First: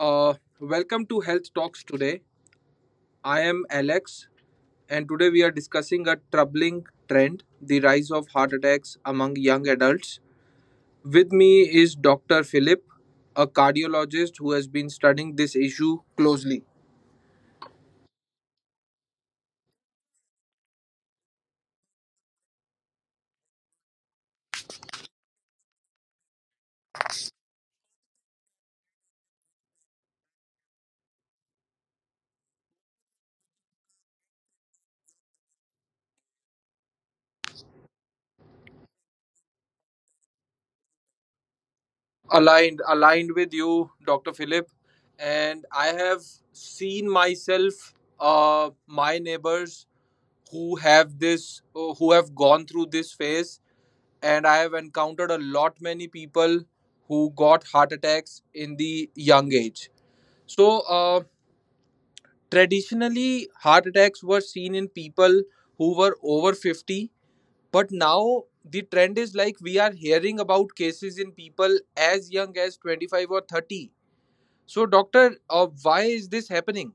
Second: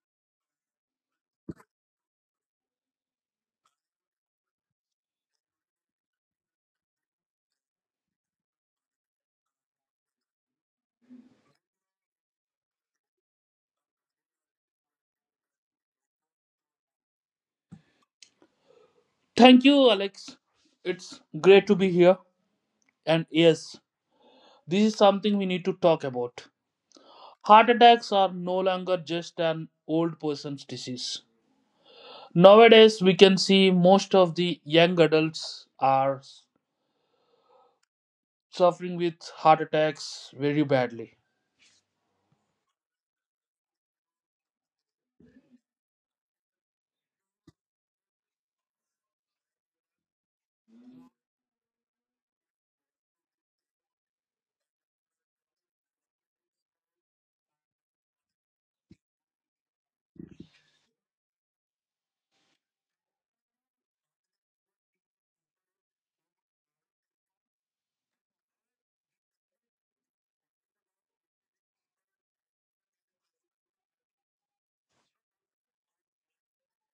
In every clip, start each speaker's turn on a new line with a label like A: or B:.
A: Uh, Welcome to Health Talks today. I am Alex, and today we are discussing a troubling trend, the rise of heart attacks among young adults. With me is Dr. Philip, a cardiologist who has been studying this issue closely.
B: Thank you, Alex. It's great to be here. And yes, this is something we need to talk about. Heart attacks are no longer just an old person's disease. Nowadays, we can see most of the young adults are suffering with heart attacks very badly.
A: Aligned with you, Dr. Philip, and I have seen myself, my neighbors who have this, who have gone through this phase, and I have encountered a lot many people who got heart attacks in the young age. So, traditionally, heart attacks were seen in people who were over 50, but now the trend is like we are hearing about cases in people as young as 25 or 30. So, doctor, why is this happening?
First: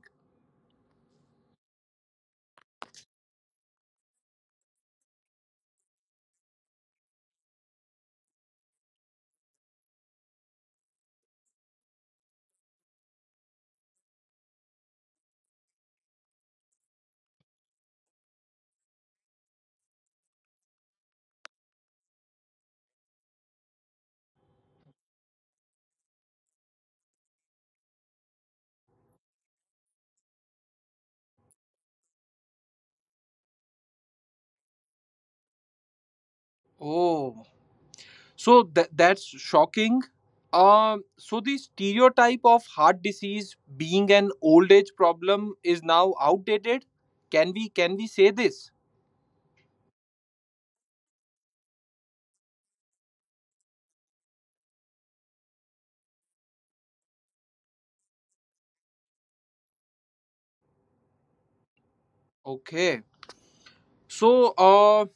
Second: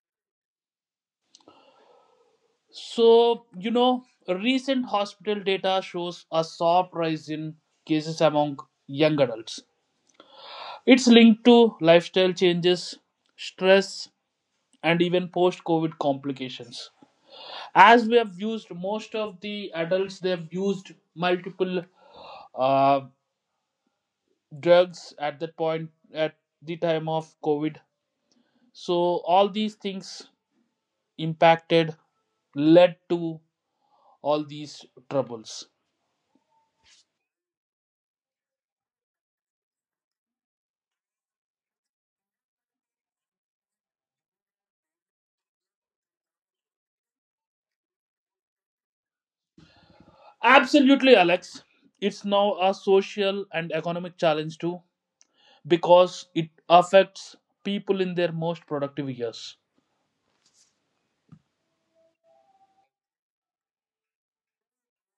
B: So, recent hospital data shows a sharp rise in cases among young adults. It's linked to lifestyle changes, stress, and even post COVID complications. As we have used most of the adults, they have used multiple uh, drugs at that point at the time of COVID. So all these things impacted led to all these troubles.
A: Oh. So that's shocking. So the stereotype of heart disease being an old age problem is now outdated. Can we say this?
B: Absolutely, Alex. It's now a social and economic challenge too, because it affects people in their most productive years.
A: Okay. So uh,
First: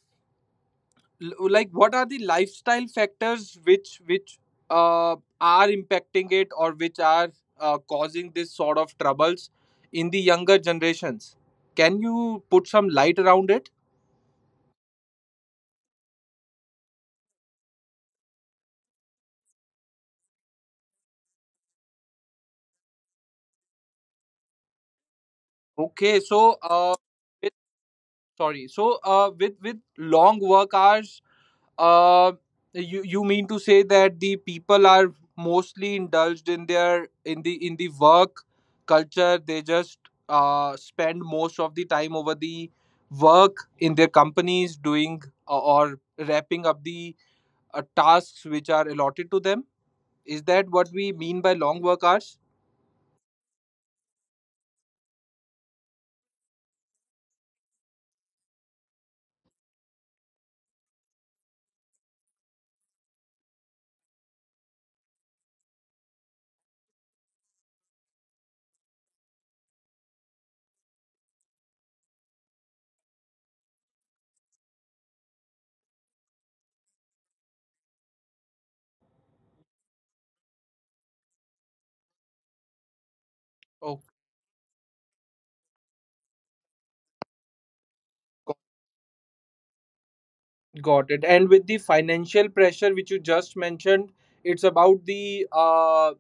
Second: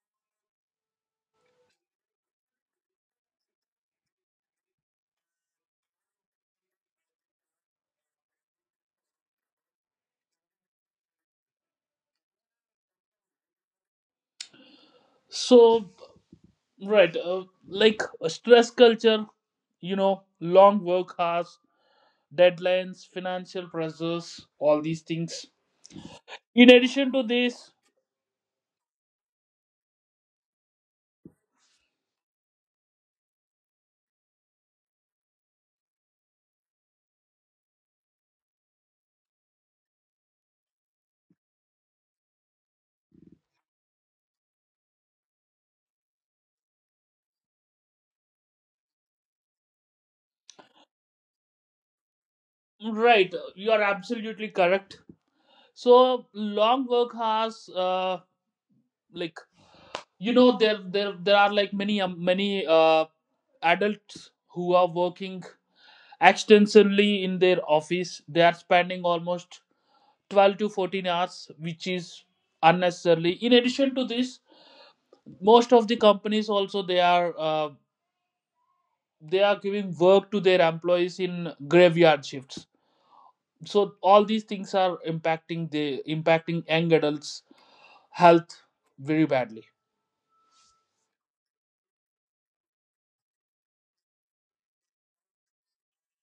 A: l- like what are the lifestyle factors which uh, are impacting it, or which are causing this sort of troubles in the younger generations? Can you put some light around it?
B: So, right. Like a stress culture, long work hours, deadlines, financial pressures, all these things.
A: Okay.
B: In addition to this,
A: Sorry. So, with long work hours, uh, you mean to say that the people are mostly indulged in their, in the work culture. They just spend most of the time over the work in their companies, doing, or wrapping up the tasks which are allotted to them. Is that what we mean by long work hours?
B: right, you are absolutely correct. So long work hours, like there are like many adults who are working extensively in their office. They are spending almost 12 to 14 hours, which is unnecessarily. In addition to this, most of the companies also, they are they are giving work to their employees in graveyard shifts, so
A: Oh.
B: all these things are impacting young adults
A: go-
B: health very badly.
A: got it. And with the financial pressure which you just mentioned, it's about the,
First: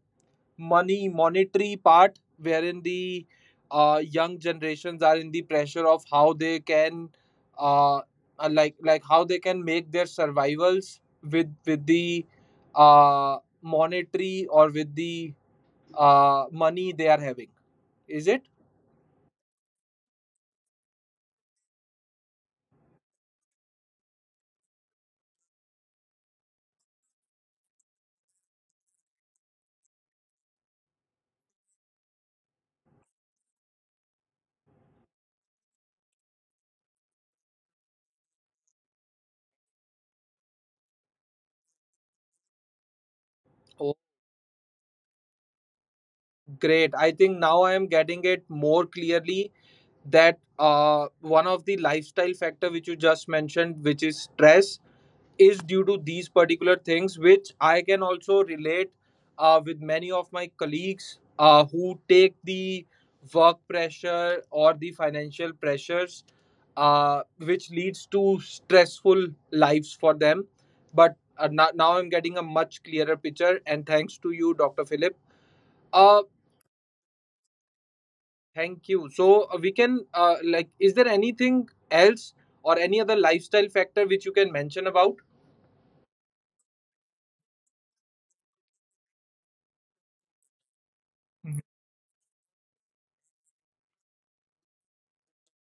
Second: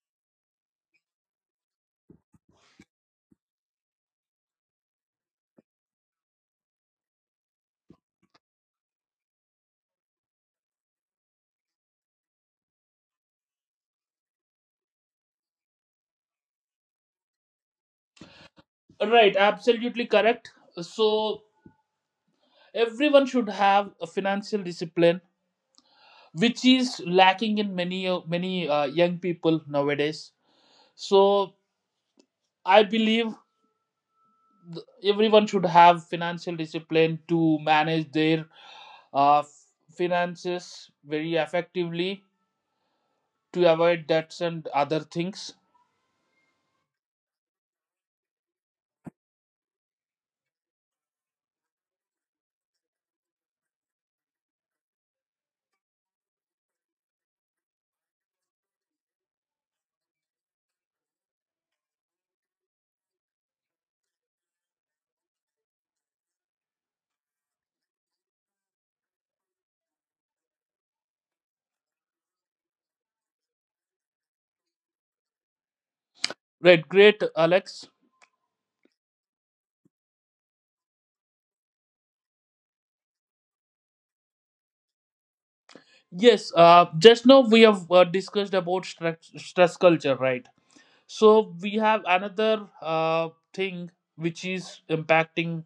A: money monetary part wherein the young generations are in the pressure of uh, how they can make their survivals with the, monetary, or with the money they are having, is it?
B: Right, absolutely correct. So everyone should have a financial discipline, which is lacking in many young people nowadays. So I believe everyone should have financial discipline to manage their uh, finances very effectively to
A: Oh,
B: avoid debts and other things.
A: great. I think now I am getting it more clearly, that one of the lifestyle factor which you just mentioned, which is stress, is due to these particular things, which I can also relate with many of my colleagues, who take the work pressure or the financial pressures, which leads to stressful lives for them. But now I'm getting a much clearer picture, and thanks to you, Dr. Philip. Uh,
B: Right, great, Alex.
A: Thank you. So, we can, like, is there anything else or any other lifestyle factor which you can mention about?
B: Yes, just now we have discussed about stress, stress culture, right? So we have another thing which is impacting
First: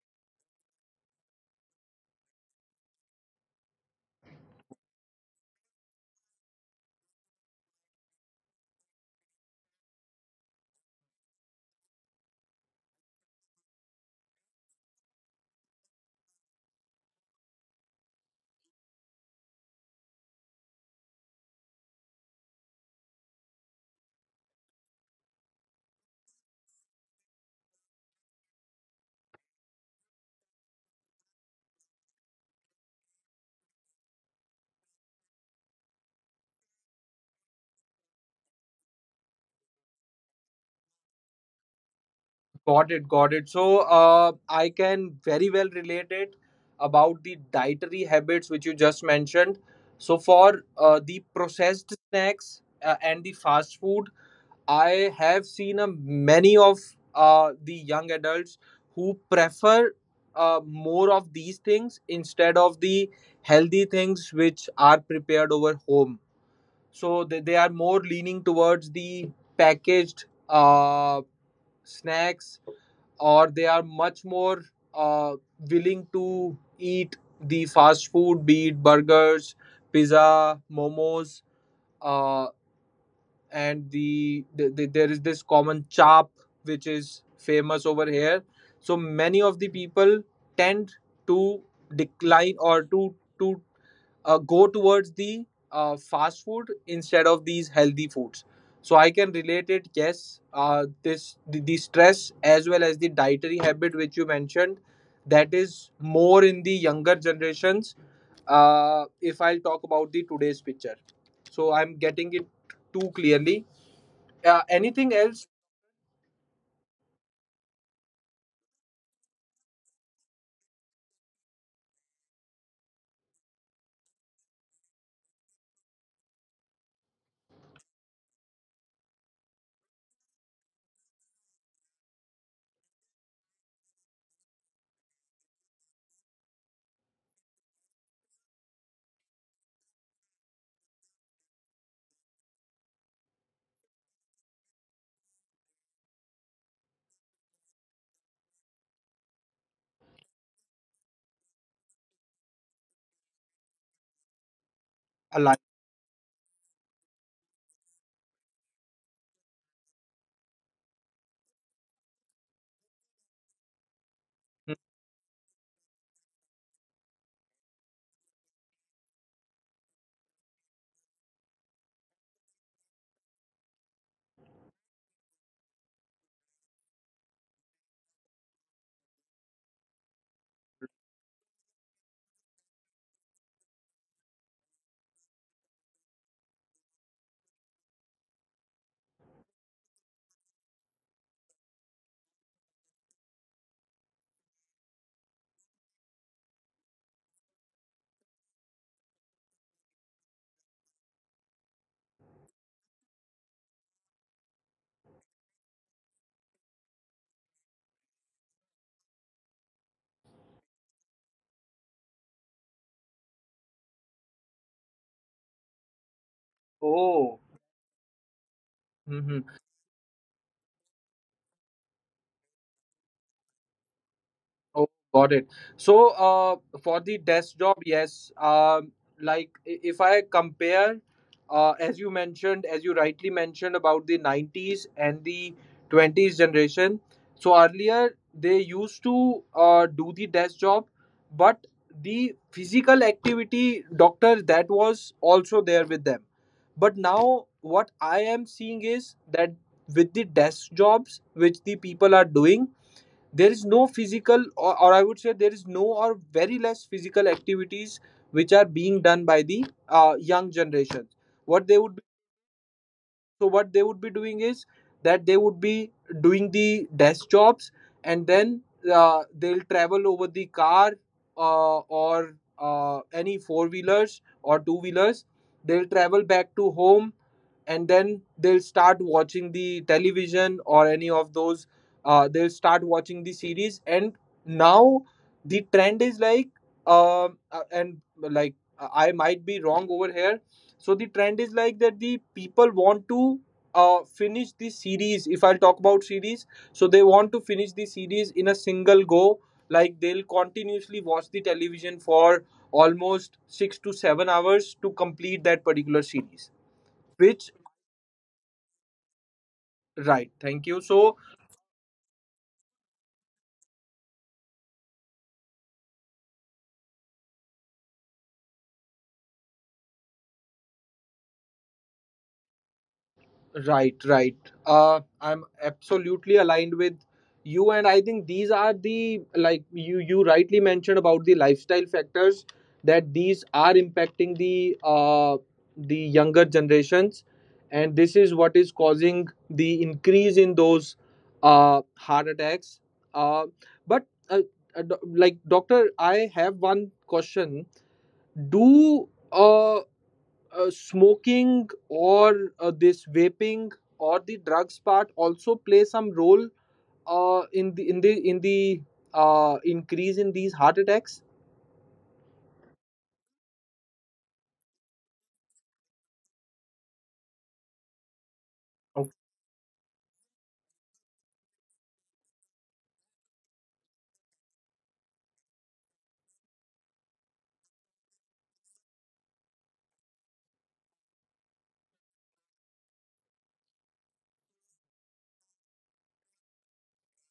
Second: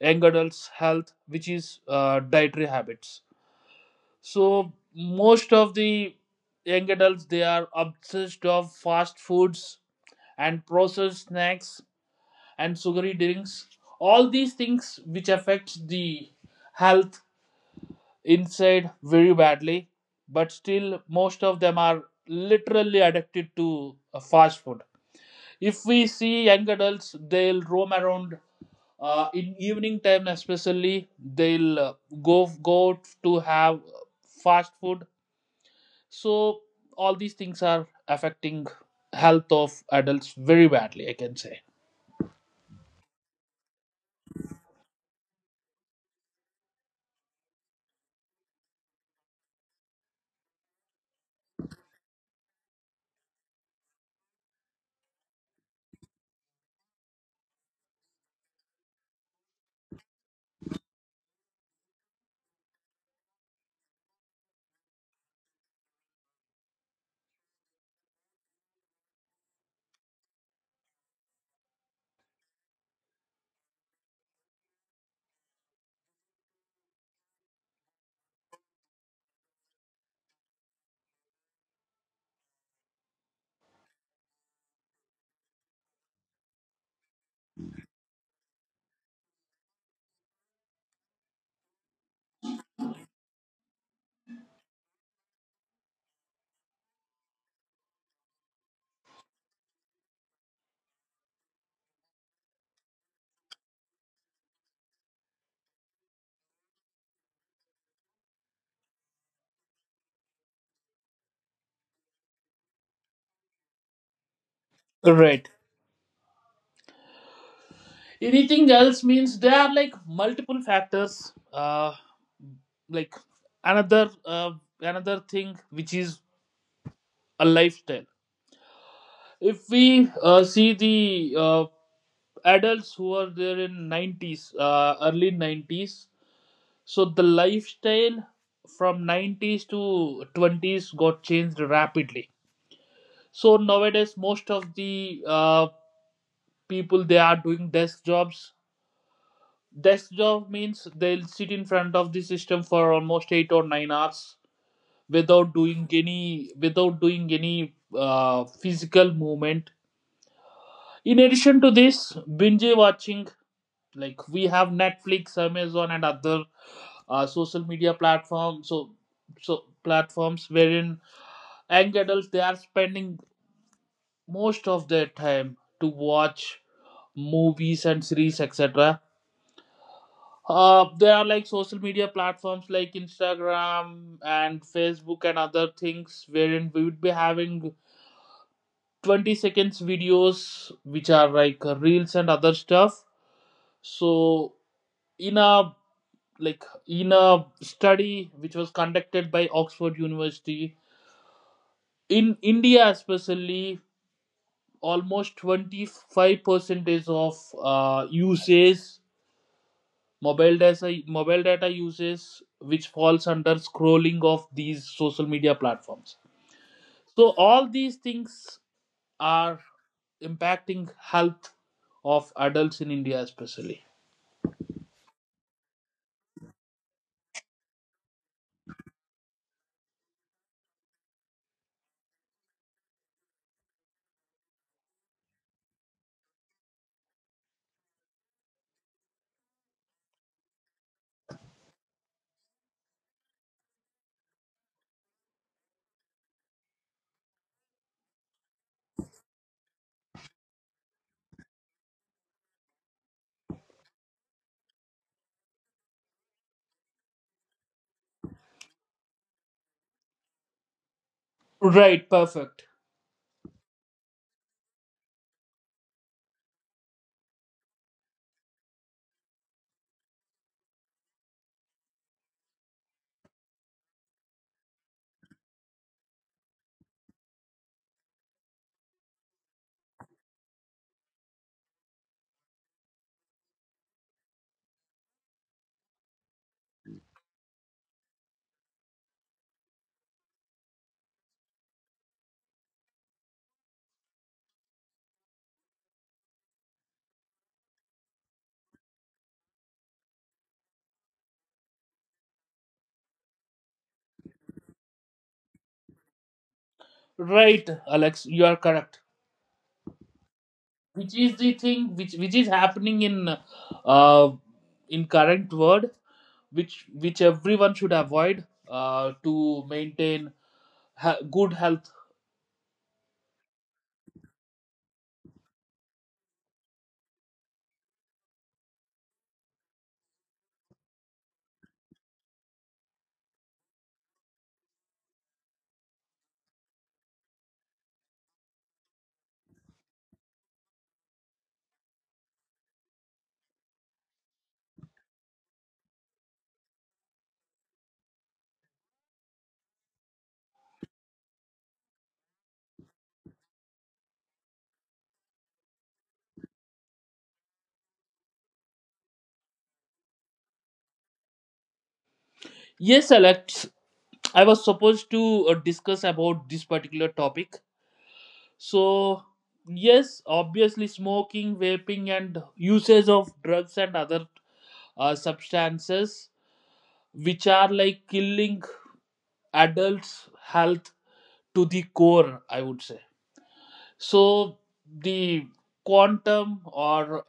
B: young adults' health, which is dietary habits. So most of the young adults, they are obsessed of fast foods and processed snacks and sugary drinks, all these things which affect the health inside very badly. But still most of them are literally addicted to fast food. If we see young adults, they'll roam around in evening time especially. They'll go to have fast food. So all these things are affecting health of adults very badly, I can say.
A: Got it, got it. So, I can very well relate it about the dietary habits which you just mentioned. So, for, the processed snacks, and the fast food, I have seen a many of the young adults who prefer, more of these things instead of the healthy things which are prepared over home. So, they are more leaning towards the packaged, snacks, or they are much more uh, willing to eat the fast food, be it burgers, pizza, momos, uh, and there is this common chop which is famous over here. So many of the people tend to decline or to go towards the fast food instead of these healthy foods. So I can relate it. Yes, the stress, as well as the dietary habit which you mentioned, that is more in the younger generations. If I'll talk about the today's picture, so I'm getting it too clearly. Anything else?
B: Right. Anything else means there are like multiple factors, like another uh, another thing which is a lifestyle. If we see the adults who are there in 90s, early 90s. So the lifestyle from 90s to 20s got changed rapidly. So nowadays most of the uh, people, they are doing desk jobs. Desk job means they'll sit in front of the system for almost 8 or 9 hours without
A: Alive.
B: doing any physical movement. In addition to this, binge watching, like we have Netflix, Amazon, and other social media platforms. So platforms wherein young adults, they are spending most of their time to watch movies and series, etc. There are like social media platforms like Instagram and Facebook and other things wherein we would be having 20 seconds videos which are like reels and other stuff. So in a in a study which was conducted by Oxford University, in India especially, almost 25 percentage of usage, mobile data uses which falls under scrolling of these social media platforms. So
A: Oh.
B: all these things are impacting health of adults in India especially.
A: Oh, got it. So, for the desk job, yes. Um, like, if I compare, as you mentioned, as you rightly mentioned, about the 90s and the 20s generation. So earlier they used to do the desk job, but the physical activity, doctor, that was also there with them. But now what I am seeing is that with the desk jobs which the people are doing, there is no physical, or I would say there is no, or very less, physical activities which are being done by the young generations. What they would—
B: Right, perfect.
A: So what they would be doing is that they would be doing the desk jobs, and then, they'll travel over the car, or any four wheelers or two wheelers. They'll travel back to home, and then they'll start watching the television or any of those. They'll start watching the series, and now the trend is like, and, like, I might be wrong over here, so the trend is like, that the people want to finish the series. If I'll talk about series, so they want to finish the series in a single go. Like they'll continuously watch the television for almost 6 to 7 hours to complete that particular series. Which
B: Right, Alex, you are correct,
A: Right, thank you.
B: which
A: So.
B: is the thing which is happening uh in current world, which everyone should avoid to maintain good health.
A: Right, right. I'm absolutely aligned with you, and I think these are the, like, you rightly mentioned about the lifestyle factors, that these are impacting the younger generations, and this is what is causing the increase in those heart attacks. Uh, but, like, doctor, I have one question. Do smoking, or this vaping, or the drugs part, also play some role in the increase in these heart attacks?
B: Yes, Alex. I was supposed to discuss about this particular topic. So, yes, obviously, smoking, vaping, and usage of drugs and other substances, which are like killing adults' health to the core, I would say. So, the quantum or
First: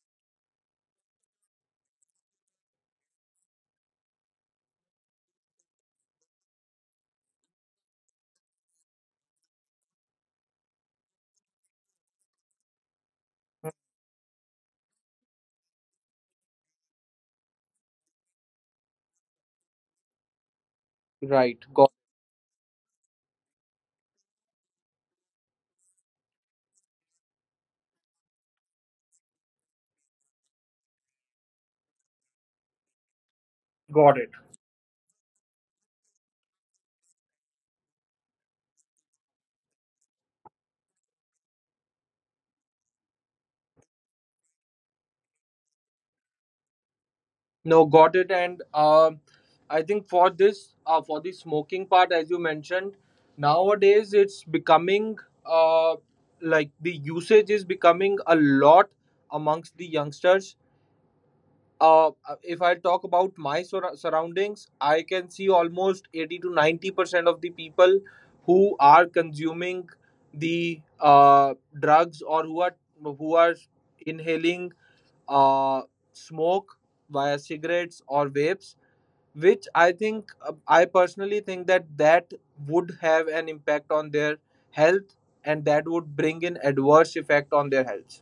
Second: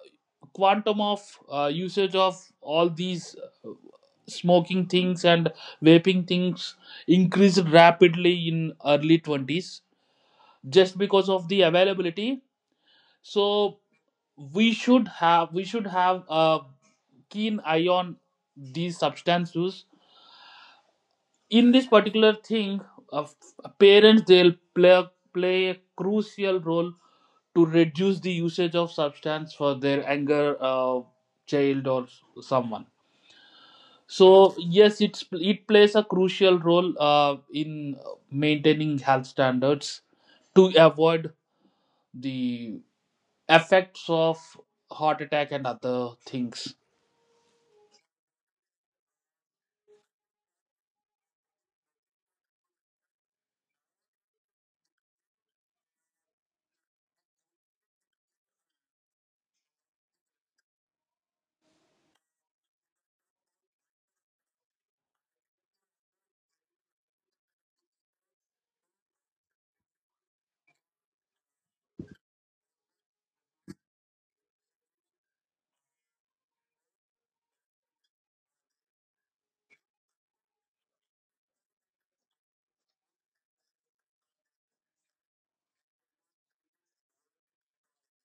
B: quantum of usage of all these uh, smoking things and vaping things increased rapidly in early 20s, just because of the availability. So we should have a keen eye on these substances.
A: Okay. Right.
B: In this particular thing of parents, they'll play a crucial role to reduce the usage of substance for their anger child or someone.
A: Got it.
B: So yes, it plays a crucial role in maintaining health standards to avoid the effects of heart attack and other things.
A: No, got it. And, I think, for this, for the smoking part, as you mentioned, nowadays it's becoming, uh, like, the usage is becoming a lot amongst the youngsters. uh, if I talk about my surroundings, I can see almost 80 to 90% of the people who are consuming the, drugs, or who are inhaling, uh, smoke, via cigarettes or vapes, which I think, I personally think, that would have an impact on their health, and that would bring an adverse effect on their health.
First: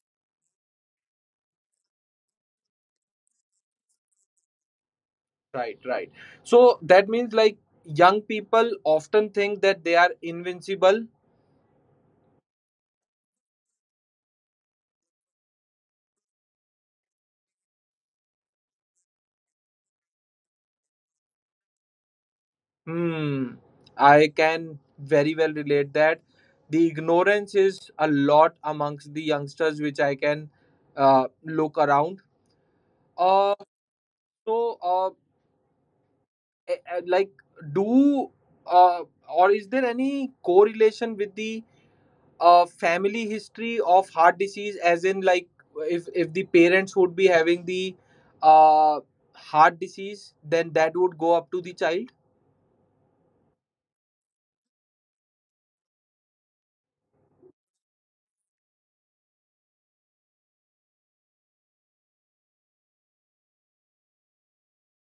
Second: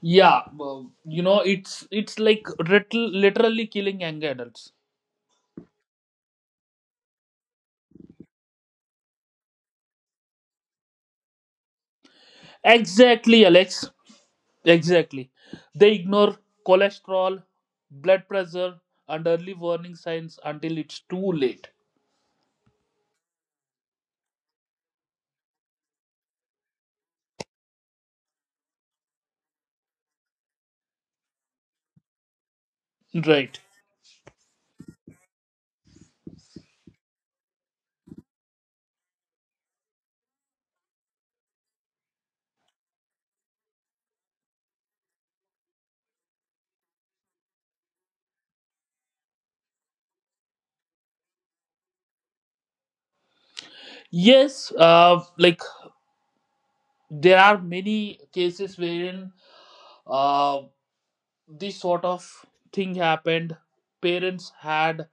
B: Yeah, well, it's like literally killing young adults.
A: Right, right. So that means, like, young people often think that they are invincible.
B: Exactly, Alex. Exactly. They ignore cholesterol, blood pressure, and early warning signs until it's too late.
A: Hmm. I can very well relate that. The ignorance is a lot amongst the youngsters, which I can, look around. Uh,
B: Right.
A: so, like, do uh, or is there any correlation with the a family history of heart disease, as in, like, if the parents would be having the uh heart disease, then that would go up to the child?
B: Yes, like there are many cases wherein uh, this sort of thing happened. Parents had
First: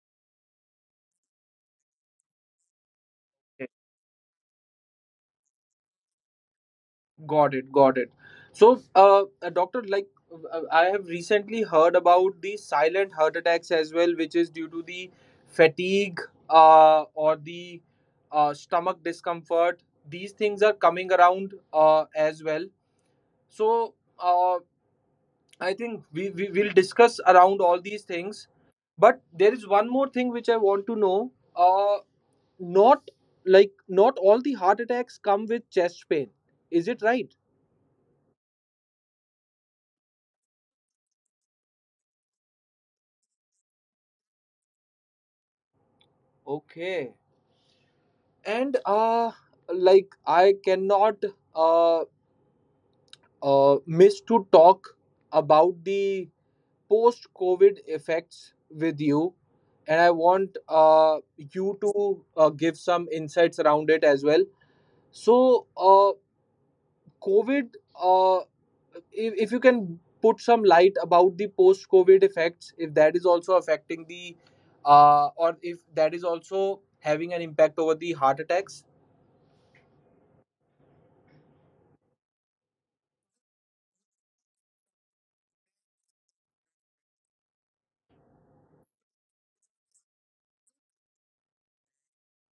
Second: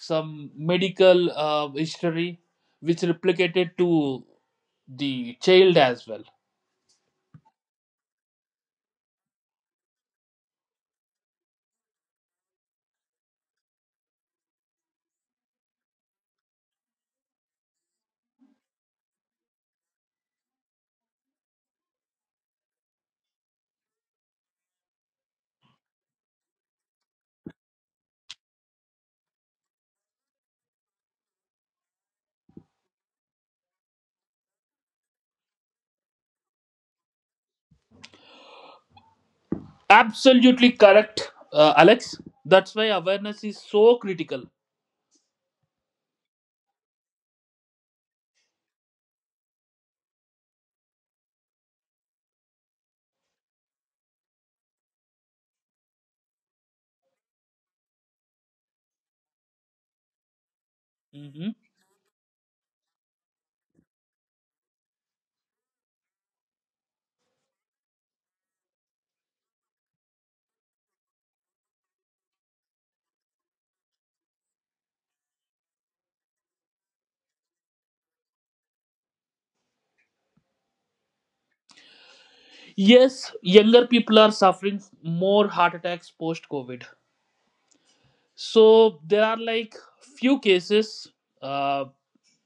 B: some medical history which
A: Okay.
B: replicated to the child as well.
A: Got it, got it. So, doctor, like, I have recently heard about the silent heart attacks as well, which is due to the fatigue, or the, stomach discomfort. These things are coming around, as well. So, uh, I think we will discuss around all these things. But there is one more thing which I want to know. Not, like, not all the heart attacks come with chest pain, is it right?
B: Absolutely correct, Alex. That's why awareness is so critical.
A: Okay. And, like, I cannot, uh, miss to talk about the post-COVID effects with you, and I want,
B: Mhm.
A: you to, give some insights around it as well. So, COVID, uh, if, you can put some light about the post covid effects, if that is also affecting the, or if that is also having an impact over the heart attacks.
B: Yes, younger people are suffering more heart attacks post COVID. So there are like few cases, uh,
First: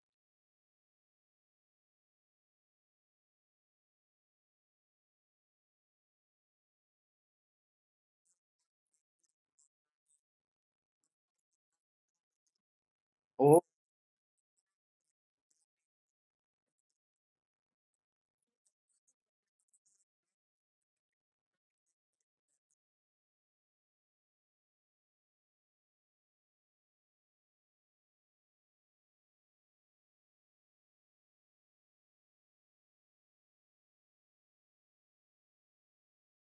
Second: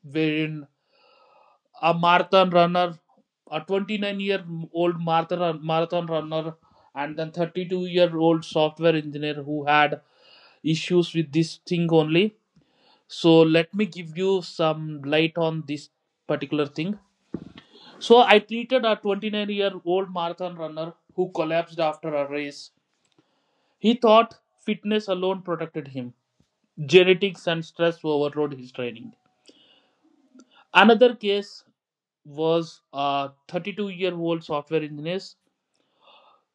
B: wherein a marathon runner, a 29-year-old marathon runner, and then 32-year-old software engineer who had issues with this thing only. So
A: Oh.
B: let me give you some light on this particular thing. So I treated a 29-year-old marathon runner who collapsed after a race. He thought fitness alone protected him. Genetics and stress overrode his training. Another case was a 32-year-old software engineer.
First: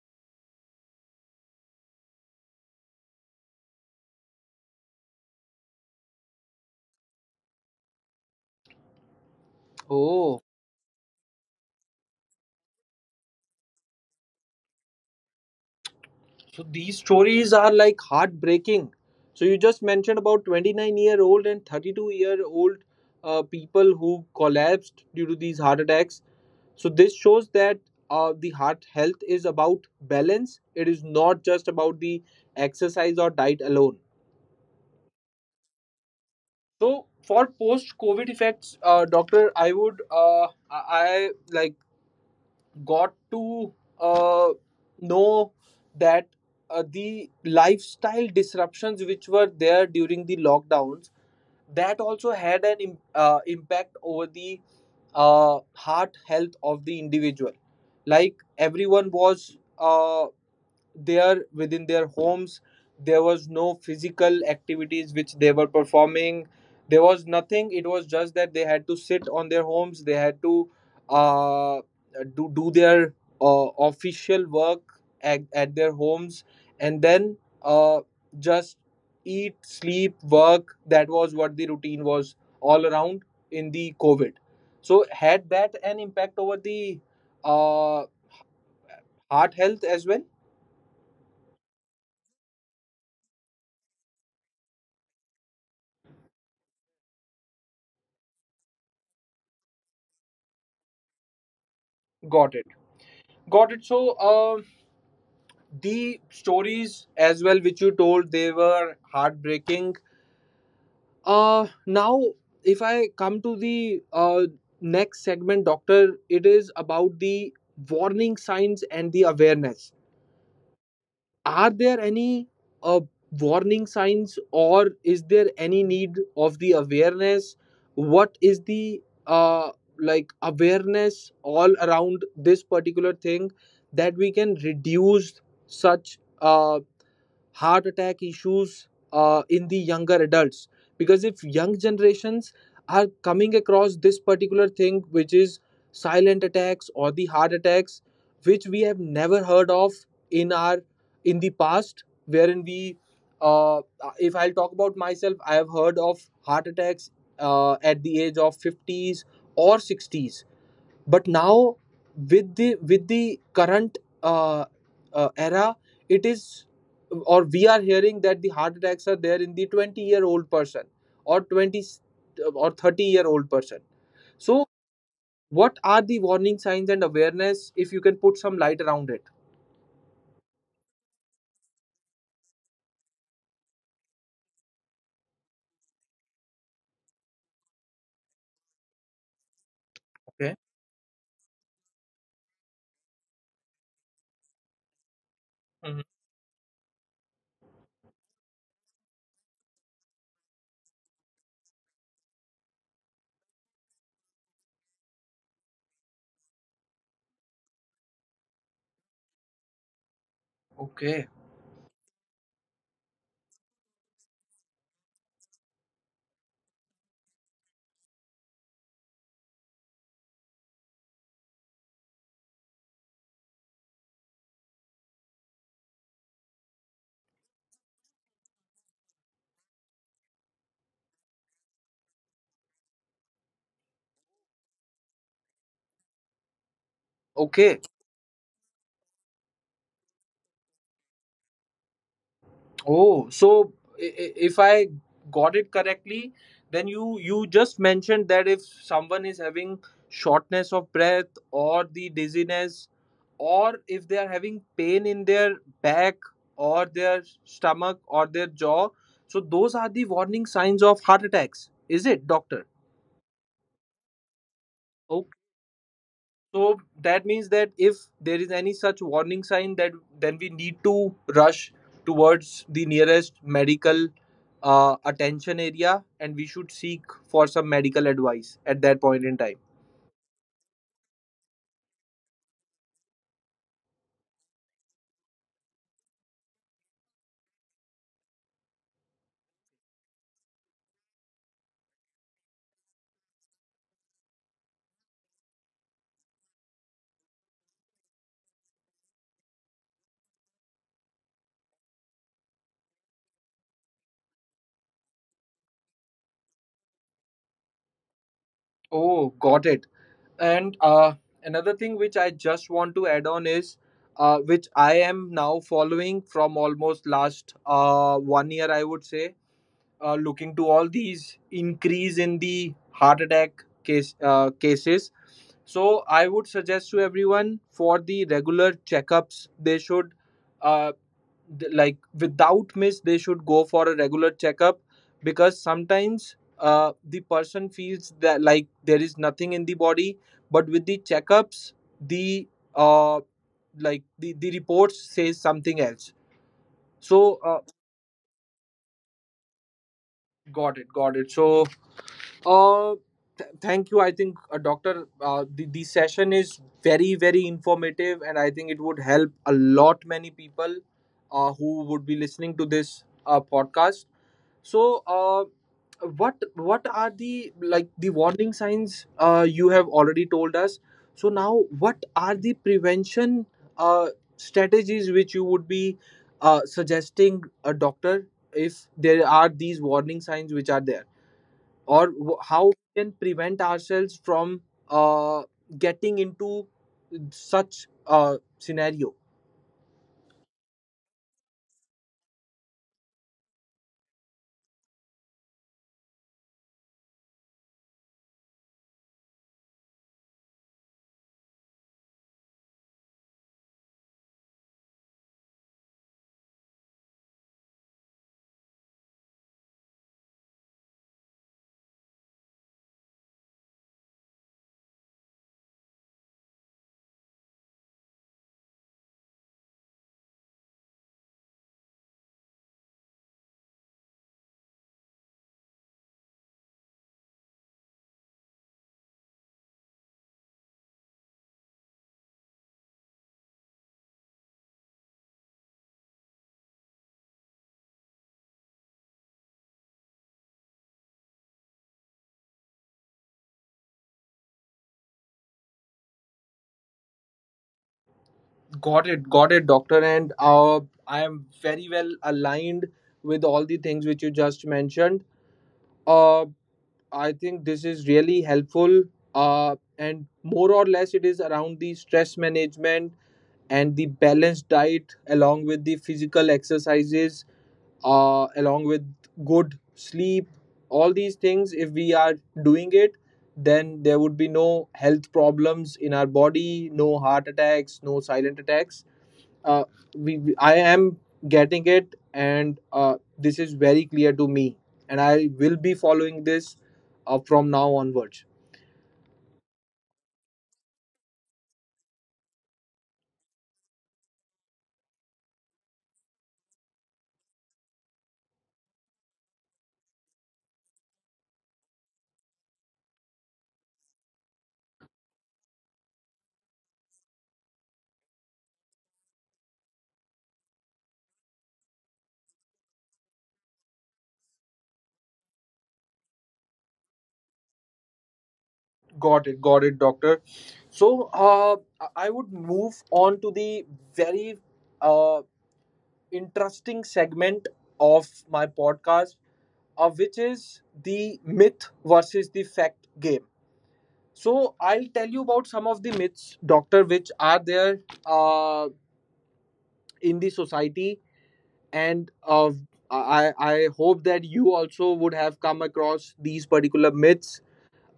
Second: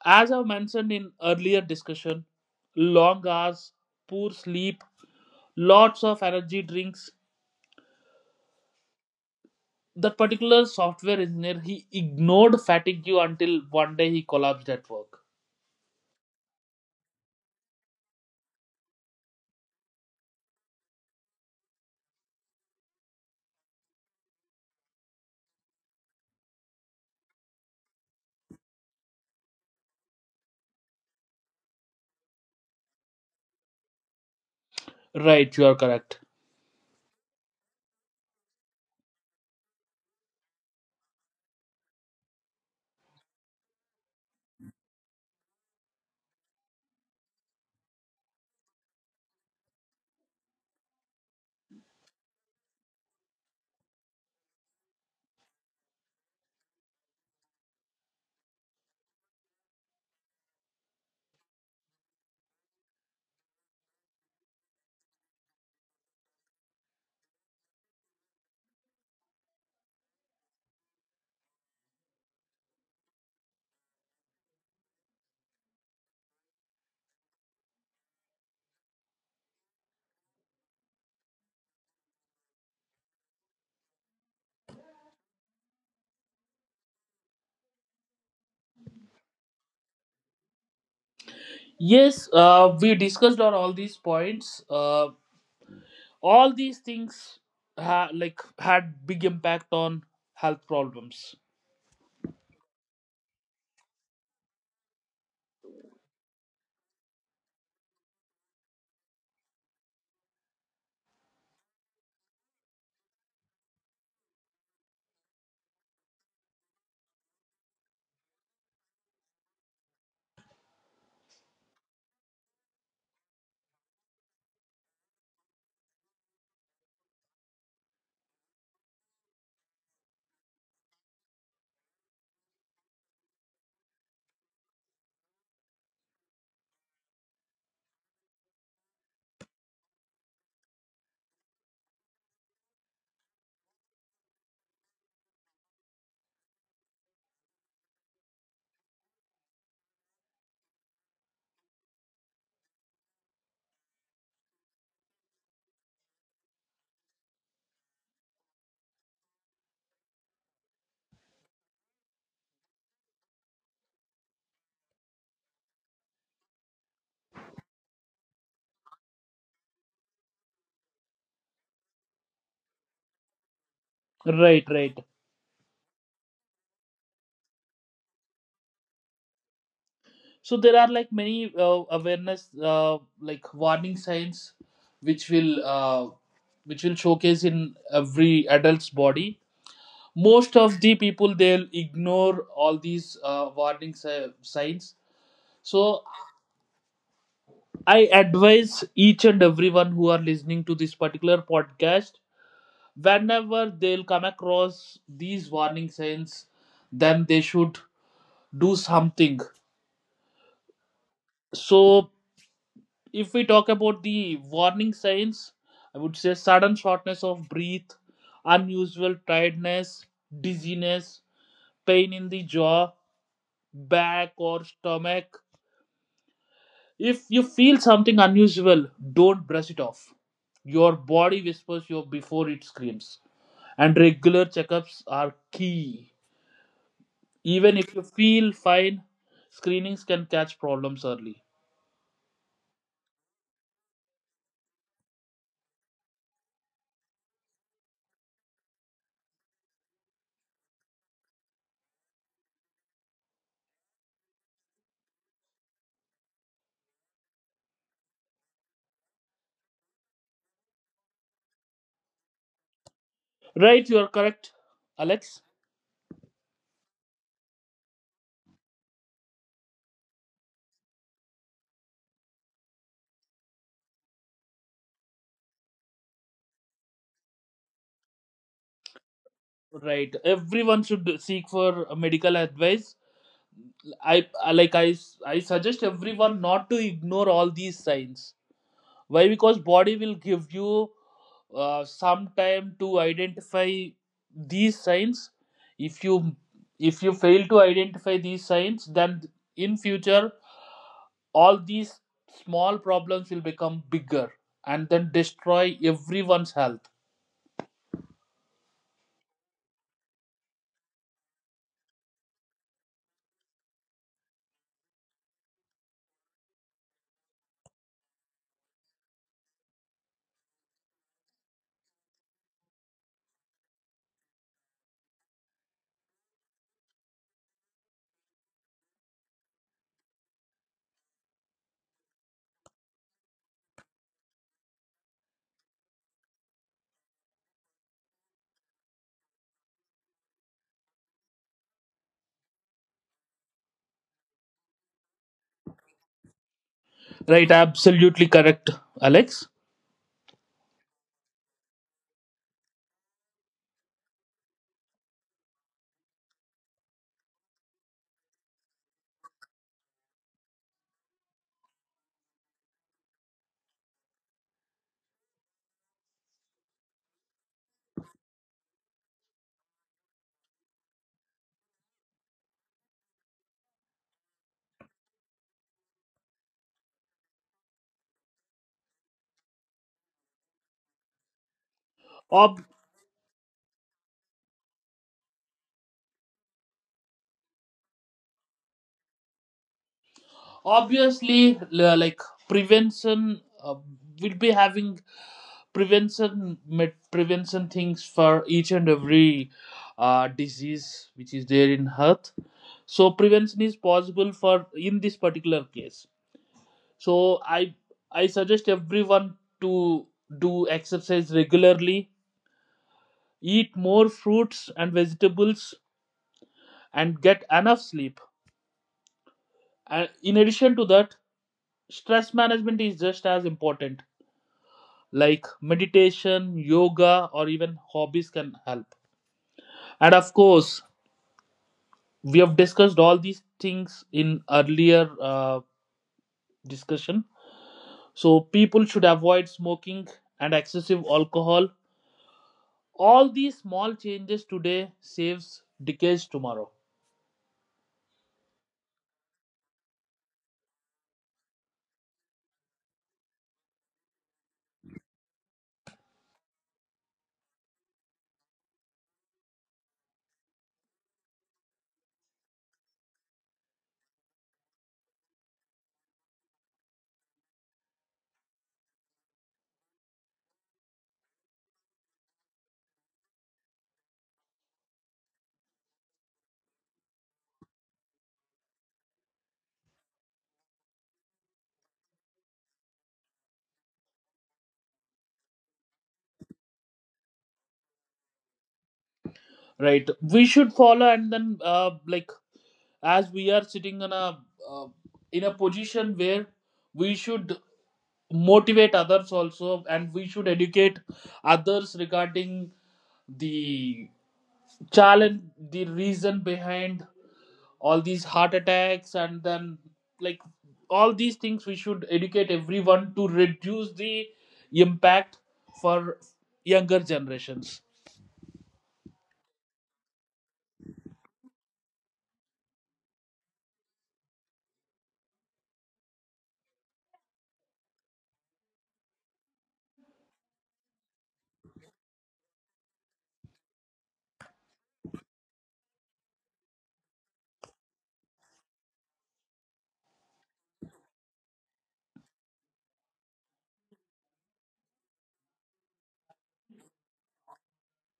B: As I mentioned in earlier discussion, long hours, poor sleep, lots of energy drinks. That
A: Oh.
B: particular software engineer, he ignored fatigue until one day he collapsed at work.
A: So these stories are like heartbreaking. So you just mentioned about 29-year-old and 32-year-old people who collapsed due to these heart attacks. So this shows that, the heart health is about balance, it is not just about the exercise or diet alone.
B: Right, you are correct.
A: So for post-COVID effects, doctor, I would, I, like, got to uh, know, that the lifestyle disruptions which were there during the lockdowns, that also had an impact over the heart health of the individual. Like everyone was, they are within their homes, there was no physical activities which they were performing, there was nothing, it was just that they had to sit on their homes, they had to uh, do their official work at their homes, and then, uh, just eat, sleep, work, that was what the routine was all around in the covid. So had that an impact over the uh, heart health as well?
B: Yes, we discussed on all these points, all these things like had big impact on health problems.
A: Got it. Got it. So, the stories as well which you told, they were heartbreaking. Now, if I come to the, next segment, doctor, it is about the warning signs and the awareness. Are there any uh, warning signs, or is there any need of the awareness, what is the like awareness all around this particular thing that we can reduce such heart attack issues in the younger adults? Because if young generations are coming across this particular thing, which is silent attacks or the heart attacks which we have never heard of in our in the past, wherein we uh, if I'll talk about myself, I have heard of heart attacks at the age of 50s or 60s, but now with the current era, it is, or we are hearing that the heart attacks are there in the 20-year-old year old person or 20 or 30-year-old year old person.
B: Right,
A: So
B: right.
A: what are the warning signs and awareness, if you can put some light around it?
B: So there are like many awareness, like warning signs which will showcase in every adult's body. Most
A: Okay.
B: of the people, they'll ignore all these signs. So
A: Mhm.
B: I advise each and everyone who are listening to this particular podcast, whenever they'll come across these warning signs, then they should do something.
A: Okay.
B: So if we talk about the warning signs, I would say sudden shortness of breath, unusual tiredness, dizziness, pain in the jaw, back, or stomach. If you feel something unusual, don't brush it off. Your body whispers you before it screams. And regular checkups are key. Even
A: Okay.
B: if you feel fine, screenings can catch problems early.
A: Oh, so if I got it correctly, then you just mentioned that if someone is having shortness of breath or the dizziness, or if they are having pain in their back or their stomach or their jaw, so those are the warning signs of heart attacks. Is it, doctor?
B: Right, you are correct, Alex.
A: So that means that if there is any such warning sign, that then we need to rush towards the nearest medical attention area, and we should seek for some medical advice at that point in time.
B: Right, everyone should seek for medical advice. I I- like I I suggest everyone not to ignore all these signs. Why? Because body will give you some time to identify these signs. If you fail to identify these signs, then in future, all these small problems will become bigger and then destroy everyone's health.
A: Oh, got it. And another thing which I just want to add on is which I am now following from almost last 1 year, I would say, looking to all these increase in the heart attack cases. So I would suggest to everyone, for the regular checkups they should uh, like without miss they should go for a regular checkup, because sometimes the person feels that like there is nothing in the body, but with the checkups the uh, like the reports says something else. So
B: Right, absolutely correct, Alex.
A: got it, got it. So Uh, thank you. I think, Doctor, the session is very, very informative, and I think it would help a lot many people who would be listening to this podcast. So, what are the like the warning signs you have already told us? So now, what are the prevention uh, strategies which you would be suggesting, a doctor, if there are these warning signs which are there? Or
B: Ob-
A: how we can prevent ourselves from uh, getting into such scenario?
B: Obviously, like prevention, uh, will be having prevention things for each and every disease which is there in health. So prevention is possible for in this particular case. So i I suggest everyone to do exercise regularly, eat more fruits and vegetables, and get enough sleep. And in addition to that, stress management is just as important, like meditation, yoga, or even hobbies can help. And of course, we have discussed all these things in earlier discussion. So people should avoid smoking and excessive alcohol. All these small changes today saves decades tomorrow.
A: Got it, got it, doctor. And I am very well aligned with all the things which you just mentioned. uh, I think this is really helpful, and more or less it is around the stress management and the balanced diet along with the physical exercises, along with good sleep. All these things, if we are doing it, then there would be no health problems in our body, no heart attacks, no silent attacks. uh, I am getting it, and this is very clear to me, and I will be following this from now onwards.
B: Right, we should follow. And then like, as we are sitting in uh, a position where we should motivate others also, and we should educate others regarding the challenge, the reason behind all these heart attacks, and then, like, all these things we should educate everyone to reduce the impact for younger generations.
A: Got it, got it, doctor. So I would move on to the very uh, interesting segment of my podcast, which is the myth versus the fact game. So I'll tell you about some of the myths, doctor, which are there uh, in the society, and I hope that you also would have come across these particular myths.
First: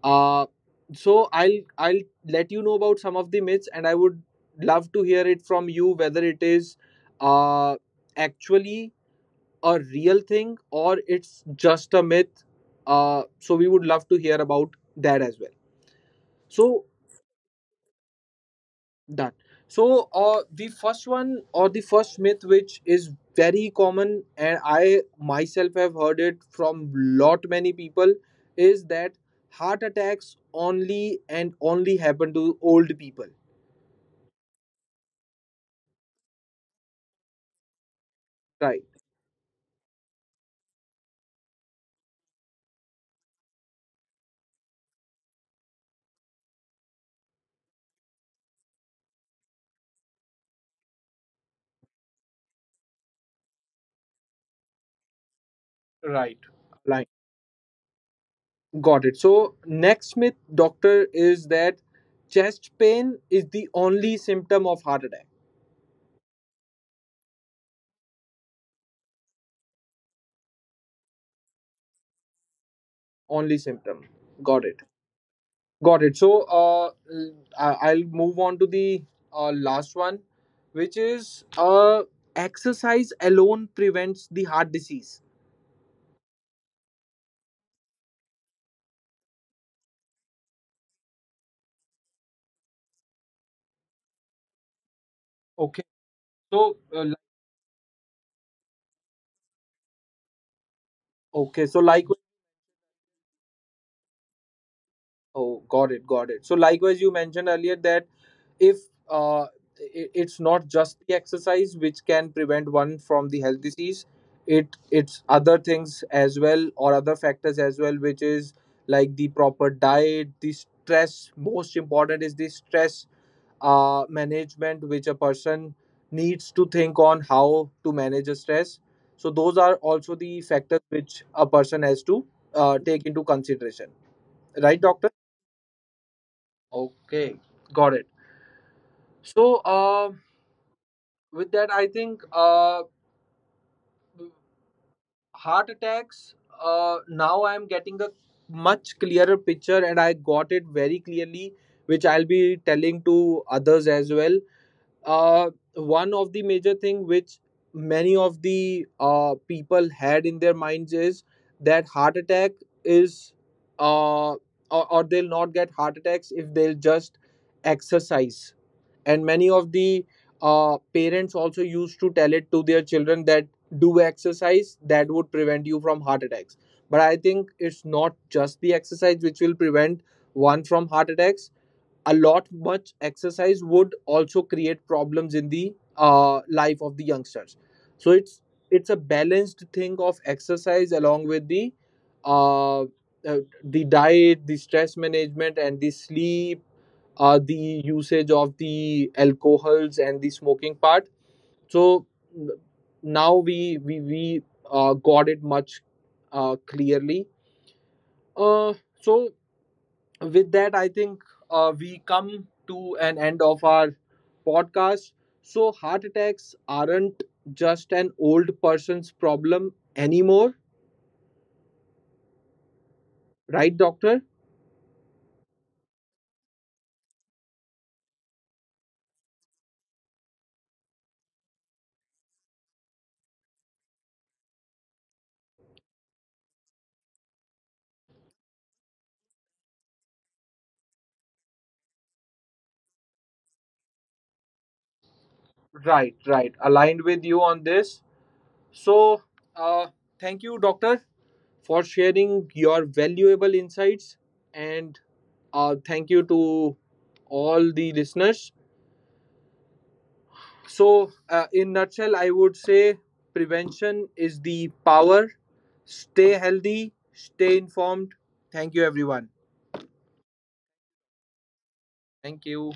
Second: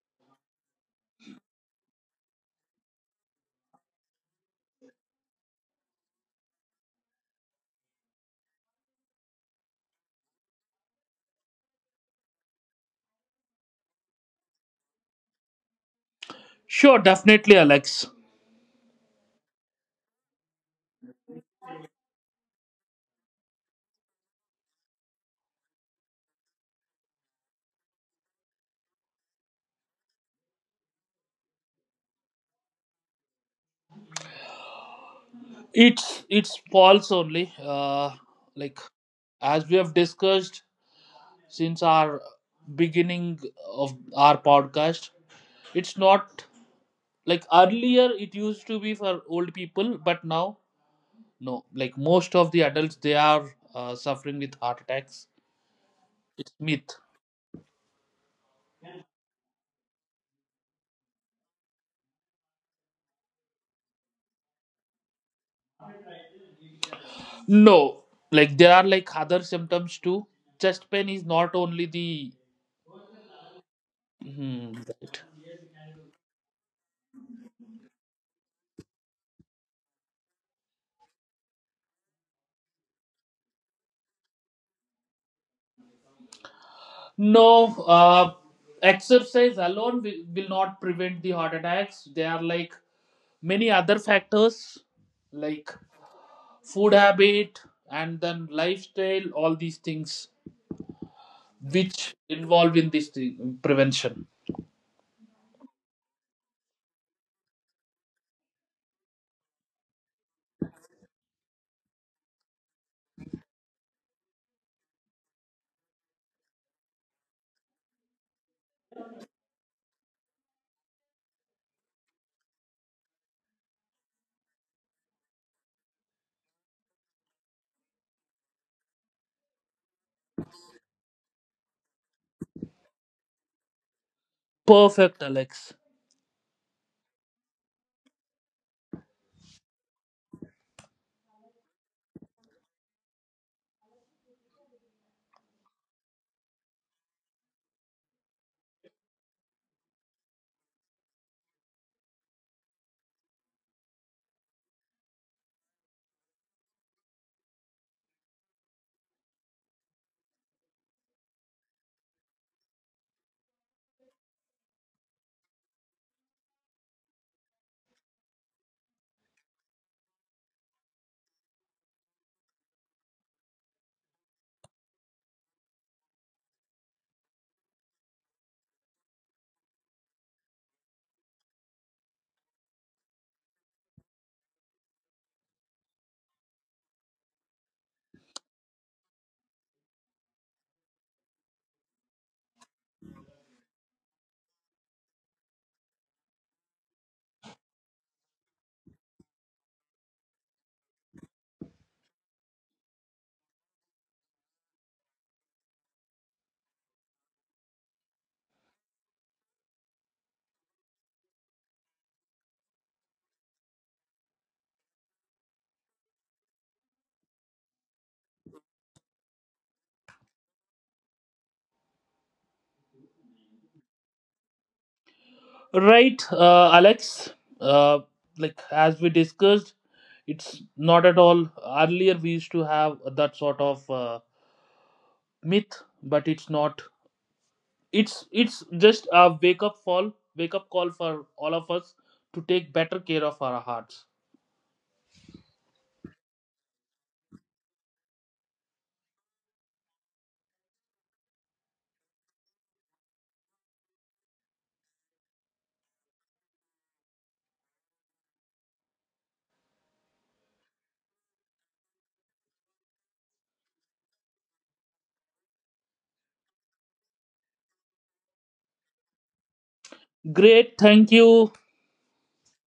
A: Uh, so I'll let you know about some of the myths, and I would love to hear it from you whether it is uh, actually a real thing or it's just a myth. So we would love to hear about that as well. So
B: Sure, definitely, Alex.
A: done. So the first one, or the first myth, which is very common and I myself have heard it from lot many people, is that heart attacks only and only happen to old people.
B: It's false only, like
A: Right.
B: as we have discussed since our beginning of our podcast. It's not like earlier it used to be for old people, but now no, like most of the adults they are suffering with heart attacks.
A: Right.
B: It's myth.
A: Right. Got it. So next myth, doctor, is that chest pain is the only symptom of heart attack.
B: No, like there are like other symptoms too. Chest pain is not only the.
A: Only symptom. Got
B: Hmm,
A: it,
B: right.
A: got it. So I'll move on to the last one, which is exercise alone prevents the heart disease.
B: No, exercise alone will not prevent the heart attacks. There are like many other factors like
A: Okay. So
B: food habit and then lifestyle, all these things
A: okay, so
B: which
A: likewise.
B: involve in this thing, prevention.
A: Oh, got it, got it. So likewise, you mentioned earlier that if uh, it's not just the exercise which can prevent one from the health disease, it it's other things as well, or other factors as well, which is like the proper diet, the stress, most important is the stress management, which a person needs to think on how to manage a stress. So those are also the factors which a person has to take into consideration, right, doctor?
B: Perfect, Alex.
A: Okay, got it. So with that, I think heart attacks, now I am getting a much clearer picture, and I got it very clearly, which I'll be telling to others as well. uh, One of the major thing which many of the people had in their minds is that heart attack is uh, or they'll not get heart attacks if they'll just exercise. And many of the parents also used to tell it to their children that do exercise, that would prevent you from heart attacks. But I think it's not just the exercise which will prevent one from heart attacks. A lot much exercise would also create problems in the life of the youngsters. So it's a balanced thing of exercise along with the diet, the stress management, and the sleep, the usage of the alcohols and the smoking part. So n- now we got it much clearly. Uh, so with that, I think we come to an end of our podcast. So heart attacks aren't just an old person's problem anymore, right, doctor?
B: Right, Alex. Uh, like as we discussed, it's not at all. Earlier, we used to have that sort of myth, but it's not. It's just a wake up call for all of us to take better care of our hearts.
A: Right, right. Aligned with you on this. So, uh, thank you, doctor, for sharing your valuable insights, and thank you to all the listeners. So, in nutshell, I would say prevention is the power. Stay healthy, stay informed. Thank you, everyone.
B: Great, thank you
A: Thank you.